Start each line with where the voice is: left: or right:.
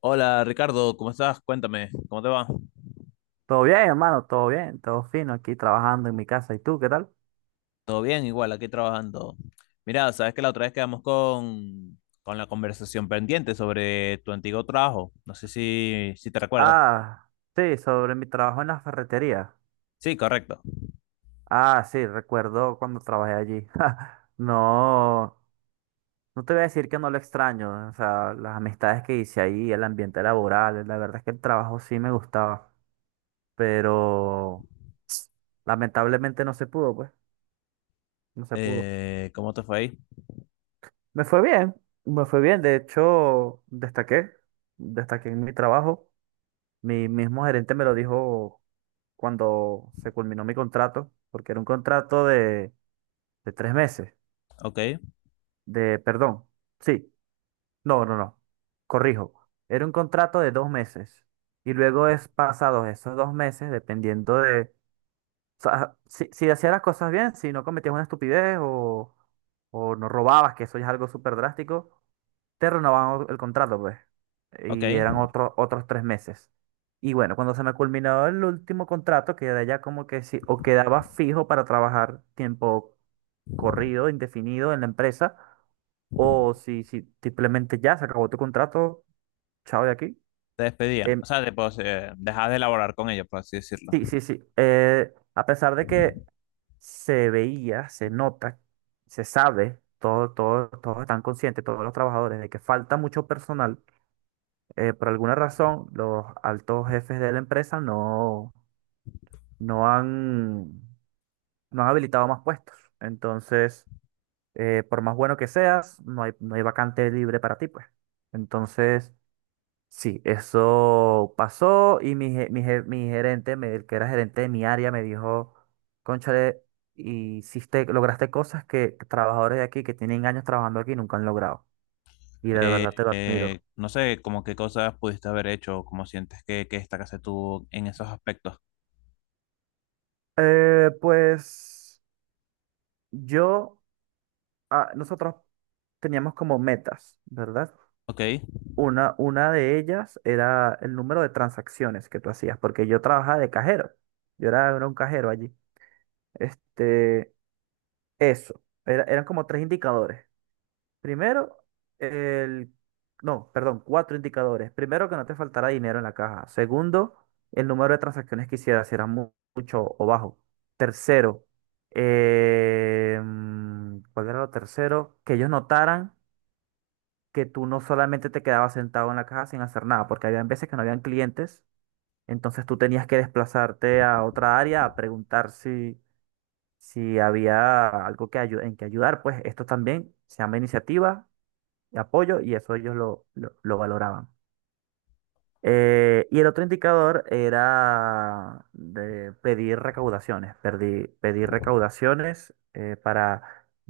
left: Hola Ricardo, ¿cómo estás? Cuéntame, ¿cómo te va?
right: Todo bien, hermano, todo bien, todo fino aquí trabajando en mi casa. ¿Y tú qué tal?
left: ¿Todo bien? Igual, aquí trabajando. Mira, sabes que la otra vez quedamos con la conversación pendiente sobre tu antiguo trabajo. No sé si te recuerdas.
right: Ah, sí, sobre mi trabajo en la ferretería.
left: Sí, correcto.
right: Ah, sí, recuerdo cuando trabajé allí. No, no te voy a decir que no lo extraño. O sea, las amistades que hice ahí, el ambiente laboral, la verdad es que el trabajo sí me gustaba, pero lamentablemente no se pudo, pues, no se pudo.
left: ¿Cómo te fue ahí?
right: Me fue bien, me fue bien. De hecho, destaqué, destaqué en mi trabajo. Mi mismo gerente me lo dijo cuando se culminó mi contrato, porque era un contrato de tres meses,
left: Ok,
right: de, perdón, sí, no, corrijo, era un contrato de dos meses. Y luego es pasados esos dos meses, o sea, si hacías las cosas bien, si no cometías una estupidez o no robabas, que eso ya es algo súper drástico, te renovaban el contrato, pues.
left: ok.
right: Y eran otros tres meses. Y bueno, cuando se me culminó el último contrato, quedé ya como que sí, o quedaba fijo para trabajar tiempo corrido, indefinido en la empresa, o si simplemente ya se acabó tu contrato, chao de aquí.
left: Te despedían.
right: Em,
left: O sea, te, pues, dejas de elaborar con ellos, por así decirlo.
right: sí, sí, sí. A pesar de que se veía, se nota, se sabe, todos están conscientes, todos los trabajadores, de que falta mucho personal. Por alguna razón, los altos jefes de la empresa no, no han, no han habilitado más puestos. Entonces, por más bueno que seas, no hay vacante libre para ti, pues. Entonces, sí, eso pasó y mi gerente, el que era gerente de mi área, me dijo, Cónchale, hiciste, lograste cosas que trabajadores de aquí que tienen años trabajando aquí nunca han logrado. Y de verdad te lo admiro.
left: No sé, como qué cosas pudiste haber hecho, cómo sientes que esta casa tuvo en esos aspectos.
right: Pues yo... ah, nosotros teníamos como metas, ¿verdad?
left: Ok.
right: Una de ellas era el número de transacciones que tú hacías, porque yo trabajaba de cajero. Yo era, era un cajero allí. Este, eso. Eran como tres indicadores. Primero, el... No, perdón, cuatro indicadores. Primero, que no te faltara dinero en la caja. Segundo, el número de transacciones que hicieras, si era mucho o bajo. Tercero, ¿cuál era lo tercero? Que ellos notaran que tú no solamente te quedabas sentado en la caja sin hacer nada, porque habían veces que no habían clientes, entonces tú tenías que desplazarte a otra área a preguntar si, si había algo en que ayudar, pues esto también se llama iniciativa y apoyo y eso ellos lo valoraban. Y el otro indicador era de pedir recaudaciones, pedir recaudaciones eh, para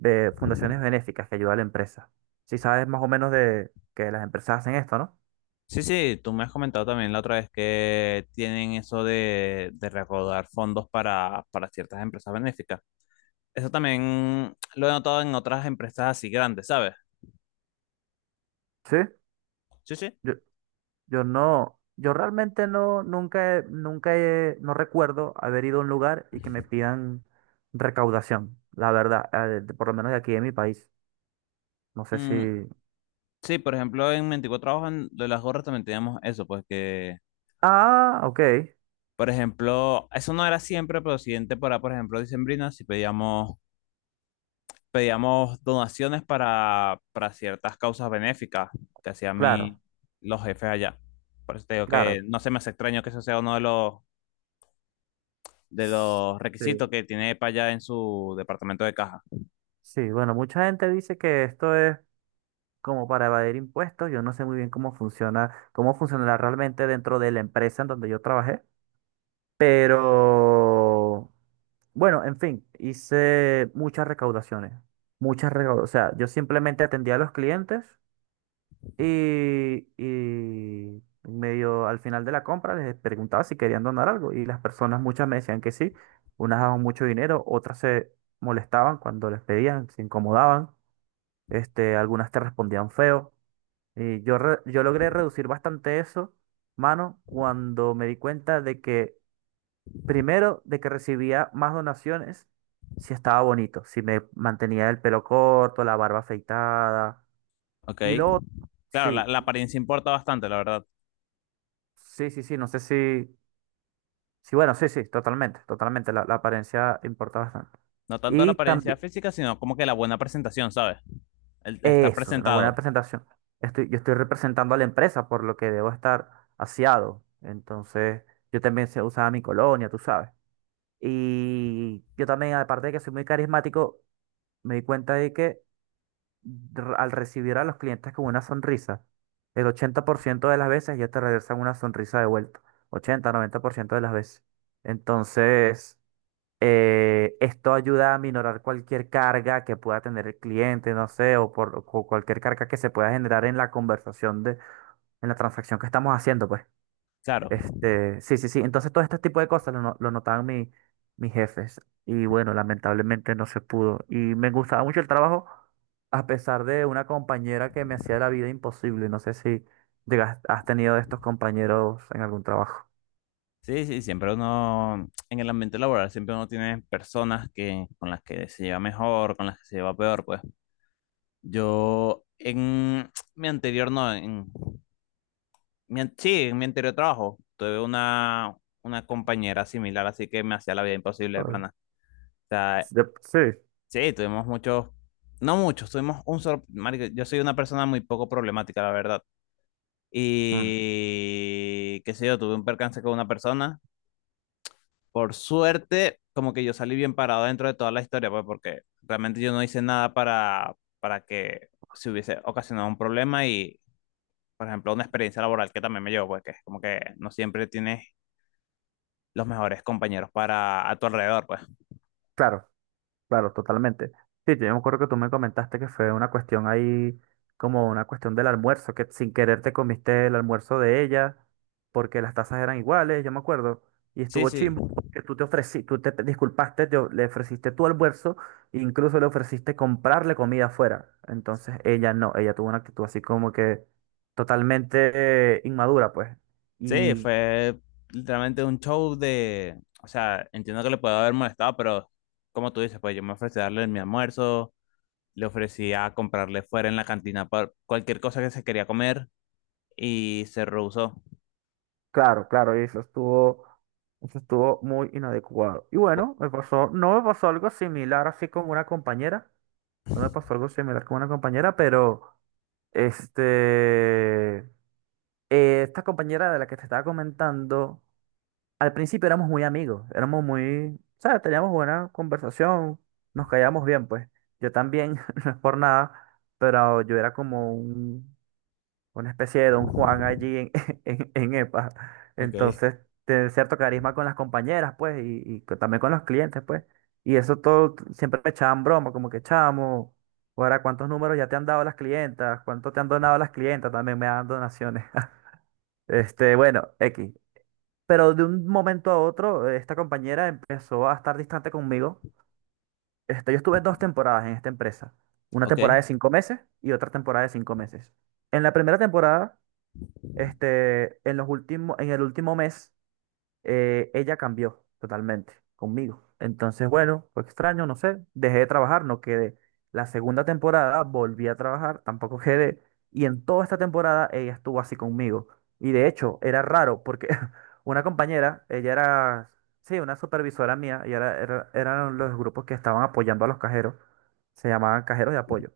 right: eh, fundaciones benéficas que ayudan a la empresa. Si sabes más o menos de que las empresas hacen esto, ¿no?
left: Sí, sí, tú me has comentado también la otra vez que tienen eso de recaudar fondos para ciertas empresas benéficas. Eso también lo he notado en otras empresas así grandes, ¿sabes?
right: Sí,
left: Sí, sí.
right: yo, yo realmente no, nunca, no recuerdo haber ido a un lugar y que me pidan recaudación, la verdad, por lo menos de aquí en mi país. No sé si...
left: Mm, sí, por ejemplo, en 24 Trabajos en lo de las gorras también teníamos eso, pues que,
right: Ah, ok,
left: por ejemplo, eso no era siempre, pero siguiente para, por ejemplo, dicembrina, si pedíamos donaciones para ciertas causas benéficas que hacían
right: claro,
left: mi, los jefes allá. Por eso te digo que
right: claro.
left: no se me hace extraño que eso sea uno de de
right: S-
left: los requisitos
right: Sí.
left: que tiene EPA allá en su departamento de caja.
right: Sí, bueno, mucha gente dice que esto es como para evadir impuestos. Yo no sé muy bien cómo funciona, cómo funcionará realmente dentro de la empresa en donde yo trabajé. Pero bueno, en fin, hice muchas recaudaciones. Muchas recaudaciones. O sea, yo simplemente atendía a los clientes y medio al final de la compra les preguntaba si querían donar algo. Y las personas, muchas me decían que sí. Unas daban mucho dinero, otras se molestaban cuando les pedían, se incomodaban. Algunas te respondían feo. Y yo, yo logré reducir bastante eso, mano, cuando me di cuenta de que primero, de que recibía más donaciones si estaba bonito, si me mantenía el pelo corto, la barba afeitada.
left: ¿Ok?
right: Y lo otro,
left: Claro, la,
right: sí,
left: la apariencia importa bastante, la verdad.
right: sí, sí, sí, no sé si, sí, bueno, sí, sí, totalmente, totalmente, la apariencia importa bastante.
left: No tanto la
right: Y
left: apariencia
right: también,
left: física, sino como que la buena presentación, ¿sabes? El estar
right: eso, una buena
left: presentado.
right: presentación. Yo estoy representando a la empresa, por lo que debo estar aseado. Entonces, yo también se usaba mi colonia, tú sabes. Y yo también, aparte de que soy muy carismático, me di cuenta de que al recibir a los clientes con una sonrisa, el 80% de las veces ya te regresan una sonrisa de vuelta. 80 90% de las veces. Entonces, esto ayuda a minorar cualquier carga que pueda tener el cliente, no sé, o por o cualquier carga que se pueda generar en la conversación de, en la transacción que estamos haciendo, pues.
left: Claro.
right: Sí, sí, sí. Entonces todo este tipo de cosas lo, lo notaban mis jefes. Y bueno, lamentablemente no se pudo. Y me gustaba mucho el trabajo, a pesar de una compañera que me hacía la vida imposible. No sé si llegas, has tenido estos compañeros en algún trabajo.
left: Sí, sí, siempre uno, en el ambiente laboral, siempre uno tiene personas que, con las que se lleva mejor, con las que se lleva peor, pues. Yo en mi anterior, no, en mi, an- Sí, en mi anterior trabajo tuve una compañera similar, así que me hacía la vida imposible de
right: Ay,
left: pana. O sea,
right: sí,
left: sí, no muchos, tuvimos un solo, marico, yo soy una persona muy poco problemática, la verdad.
right: mm,
left: Y qué sé yo, tuve un percance con una persona. Por suerte, como que yo salí bien parado dentro de toda la historia, pues porque realmente yo no hice nada para, para que se hubiese ocasionado un problema y por ejemplo, una experiencia laboral que también me llevó, pues, que es como que no siempre tienes los mejores compañeros para a tu alrededor, pues.
right: claro. Claro, totalmente. Sí, yo me acuerdo que tú me comentaste que fue una cuestión ahí, como una cuestión del almuerzo, que sin querer te comiste el almuerzo de ella, porque las tazas eran iguales, yo me acuerdo. Y
left: Sí,
right: estuvo
left: sí,
right: chimbo porque tú te ofreciste, tú te disculpaste, le ofreciste tu almuerzo, e incluso le ofreciste comprarle comida afuera. Entonces ella no, ella tuvo una actitud así como que totalmente inmadura, pues.
left: sí, fue literalmente un show de, o sea, entiendo que le puedo haber molestado, pero como tú dices, pues yo me ofrecí a darle mi almuerzo, le ofrecí a comprarle fuera en la cantina pa- cualquier cosa que se quería comer y se rehusó.
right: Claro, claro, y eso estuvo muy inadecuado. Y
left: Po-
right: bueno, me pasó, no me pasó algo similar así con una compañera, no me pasó algo similar con una compañera, pero este, esta compañera de la que te estaba comentando, al principio éramos muy amigos, éramos muy, ¿sabes? Teníamos buena conversación, nos caíamos bien, pues. Yo también, no es por nada, pero yo era como un una especie de Don Juan allí en, en EPA.
left: Ok.
right: Entonces, tener cierto carisma con las compañeras, pues, y, también con los clientes, pues. Y eso siempre me echaban broma, como que chamo, ahora cuántos números ya te han dado las clientas, cuánto te han donado las clientas, también me dan donaciones. Bueno, X. Pero de un momento a otro, esta compañera empezó a estar distante conmigo. Yo estuve dos temporadas en esta empresa. Una
left: Ok,
right: temporada de 5 meses y otra temporada de 5 meses. En la primera temporada, en los últimos, en el último mes, ella cambió totalmente conmigo. Entonces, bueno, fue extraño, no sé. Dejé de trabajar, no quedé. La segunda temporada volví a trabajar, tampoco quedé. Y en toda esta temporada ella estuvo así conmigo. Y de hecho, era raro porque una compañera, ella era, sí, una supervisora mía, y era, eran los grupos que estaban apoyando a los cajeros. Se llamaban cajeros de apoyo.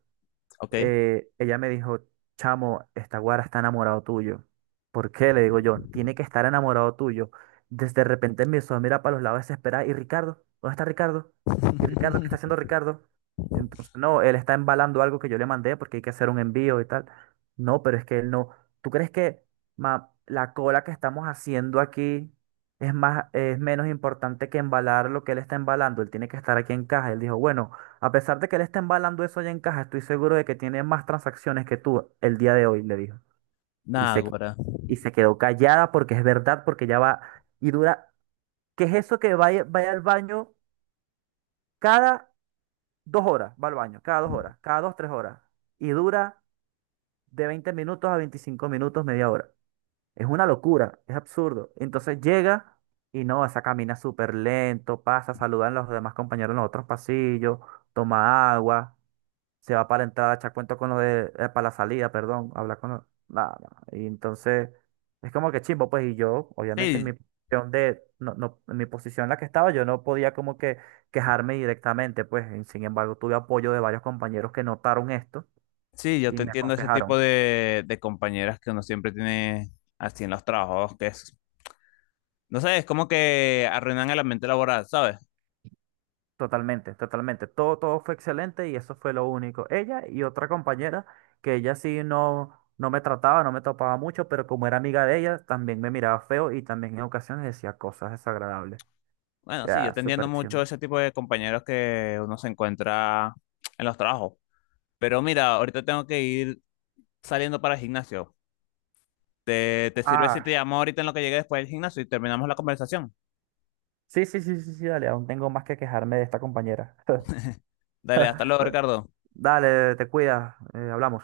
left: ok.
right: Ella me dijo, chamo, esta guara está enamorado tuyo. ¿Por qué? Le digo yo, tiene que estar enamorado tuyo. Desde de repente empezó a mirar para los lados desesperada. ¿Y Ricardo? ¿Dónde está Ricardo? ¿Y Ricardo? ¿Qué está haciendo Ricardo? Entonces, no, él está embalando algo que yo le mandé porque hay que hacer un envío y tal. No, pero es que él no. ¿Tú crees que ma, la cola que estamos haciendo aquí es más, es menos importante que embalar lo que él está embalando? Él tiene que estar aquí en caja. Él dijo, bueno. A pesar de que él está embalando eso allá en caja, estoy seguro de que tiene más transacciones que tú el día de hoy, le dijo. Y
left: Nah,
right: se, qui-
left: güera.
right: y se quedó callada porque es verdad, porque ya va y dura. ¿Qué es eso que vaya, vaya al baño cada 2 horas? Va al baño, cada dos horas, cada 2, 3 horas. Y dura de 20 minutos a 25 minutos, media hora. Es una locura, es absurdo. Entonces llega y no, esa camina súper lento, pasa, saludan a los demás compañeros en los otros pasillos, toma agua. Se va para la entrada, echa cuento con los de, para la salida, perdón, habla con los, nada, nada. Y entonces, es como que chimbo, pues, y yo, obviamente,
left: Sí,
right: en mi posición en la que estaba, yo no podía como que quejarme directamente, pues, y sin embargo, tuve apoyo de varios compañeros que notaron esto
left: sí, yo
right: y
left: te
right: me
left: entiendo ese tipo
right: aconsejaron.
left: de compañeras que uno siempre tiene así en los trabajos, que es, no sé, es como que arruinan el ambiente laboral, ¿sabes?
right: Totalmente, totalmente. Todo, todo fue excelente y eso fue lo único. Ella y otra compañera, que ella sí no, no me trataba, no me topaba mucho, pero como era amiga de ella, también me miraba feo y también en ocasiones decía cosas desagradables.
left: Bueno, sí, yo
right: Ya,
left: te entiendo
right: súper
left: mucho
right: chimbo.
left: ese tipo de compañeros que uno se encuentra en los trabajos. Pero mira, ahorita tengo que ir saliendo para el gimnasio. ¿Te sirve si te
right: Ah,
left: llamo ahorita en lo que llegue después del gimnasio y terminamos la conversación?
right: sí, sí, sí, sí, sí, dale, aún tengo más que quejarme de esta compañera.
left: Dale, hasta luego,
right: Bueno,
left: Ricardo.
right: dale, te cuidas, hablamos.